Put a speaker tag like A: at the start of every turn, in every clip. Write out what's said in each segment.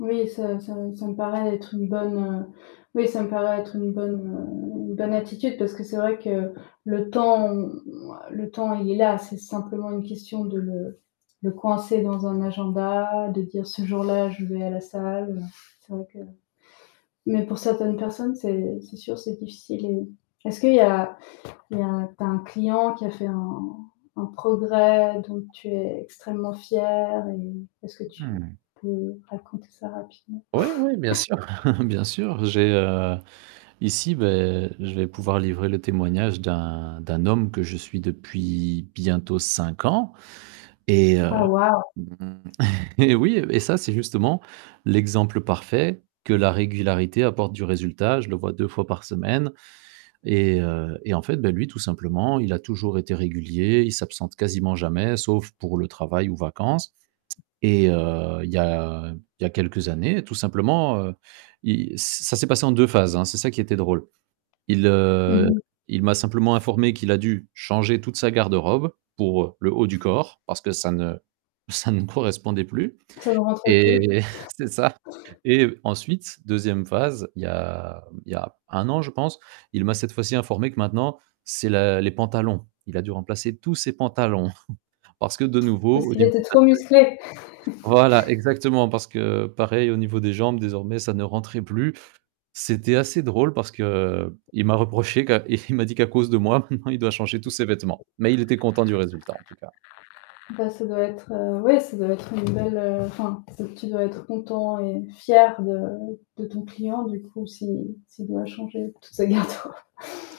A: Oui ça ça ça me paraît être une bonne, heu, oui, ça me paraît être une bonne, heu, une bonne attitude parce que c'est vrai que le temps, on on le temps, il est là, c'est simplement une question de le de coincer dans un
B: [unintelligible]
A: agenda, de dire: «Ce jour-là, je vais à la salle, heu», c'est vrai que mais pour certaines personnes c'est c'est sûr, c'est difficile et, est-ce qu'il y a il y a tu a un client qui a fait un un progrès, dont tu es extrêmement fier? Et est-ce que
B: Mmh
A: tu
B: mh.
A: peux raconter ça rapidement?
B: Ouais, ouais, bien sûr, bien sûr, j'ai, heu, ici, bah, je vais pouvoir livrer le témoignage d'un, d'un homme que je suis depuis bientôt 5 ans et heu,
A: Oh waouh!
B: eh oui, et ça, c'est justement l'exemple parfait que la régularité apporte du résultat. Je le vois 2 fois par semaine et, heu, et en fait, bah, lui, tout simplement, il a toujours été régulier. Il s'absente quasiment jamais, sauf pour le travail ou vacances et heu, il y a il y a quelques années, tout simplement, heu, il ça s'est passé en 2 phases, hein, c'est ça qui était drôle. Il,
A: Mmh
B: heu,
A: mh.
B: il m'a simplement informé qu'il a dû changer toute sa garde-robe pour le haut du corps parce que ça ne ça ne correspondait plus
A: Ça ne rentre
B: et
A: plus?
B: c'est ça. Et ensuite 2e phase, il y a il y a 1 an, je pense, il m'a, cette fois-ci, informé que maintenant c'est la les pantalons. Il a dû remplacer tous ses pantalons parce que, de nouveau,
A: Parce
B: au
A: qu'il
B: niveau
A: était
B: de
A: trop musclé.
B: [unintelligible] voilà, exactement, parce que pareil, au niveau des jambes, désormais, ça ne rentrait plus. C'était assez drôle parce qu'il m'a reproché qu'à c et il m'a dit qu'à cause de moi, maintenant, il doit changer tous ses vêtements. Mais il était content du résultat en tout cas.
A: Bah, ça doit être, heu, ouais, ça doit être une belle, enfin, c'est tu dois être content et fier de de ton client, du coup, s'il s'il doit changer toute sa garde robe.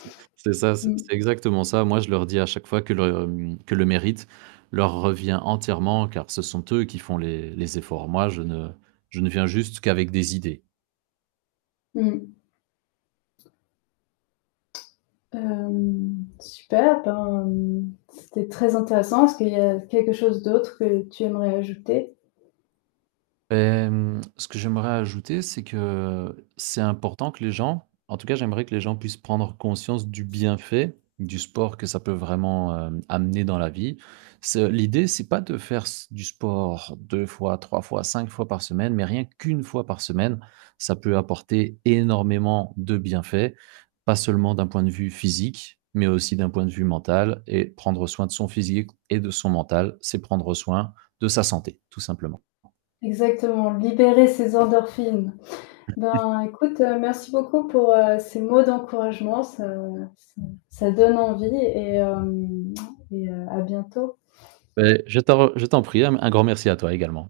B: C'est c'est ça, c'est
A: Mmh.
B: c'est exactement ça. Moi, je leur dis à chaque fois que le, hem, que le mérite leur revient entièrement car ce sont eux qui font les les efforts. Moi, je ne je ne viens juste qu'avec des idées.
A: Mmh. Hem, Super, ben, mmh, c'était très intéressant, est-ce qu'il y a quelque chose d'autre que tu aimerais ajouter?
B: Hem, ce que j'aimerais ajouter, c'est que c'est important que les gens en tout cas, j'aimerais que les gens puissent prendre conscience du bienfait du sport que ça peut vraiment, hem, amener dans la vie. Ce l'idée, c'est pas de faire s du sport 2 fois, 3 fois, 5 fois par semaine, mais rien qu'1 fois par semaine, ça peut apporter énormément de bienfaits, pas seulement d'un point de vue physique, mais aussi d'un point de vue mental et prendre soin de son physique et de son mental, c'est prendre soin de sa santé, tout simplement.
A: Exactement, libérer ses endorphines. Ben, écoute, heu, merci beaucoup pour, heu, ces mots d'encouragement, ça ça ça donne envie et, hem, et heu, à bientôt.
B: Beh, je t'en je t'en prie, un un grand merci à toi également.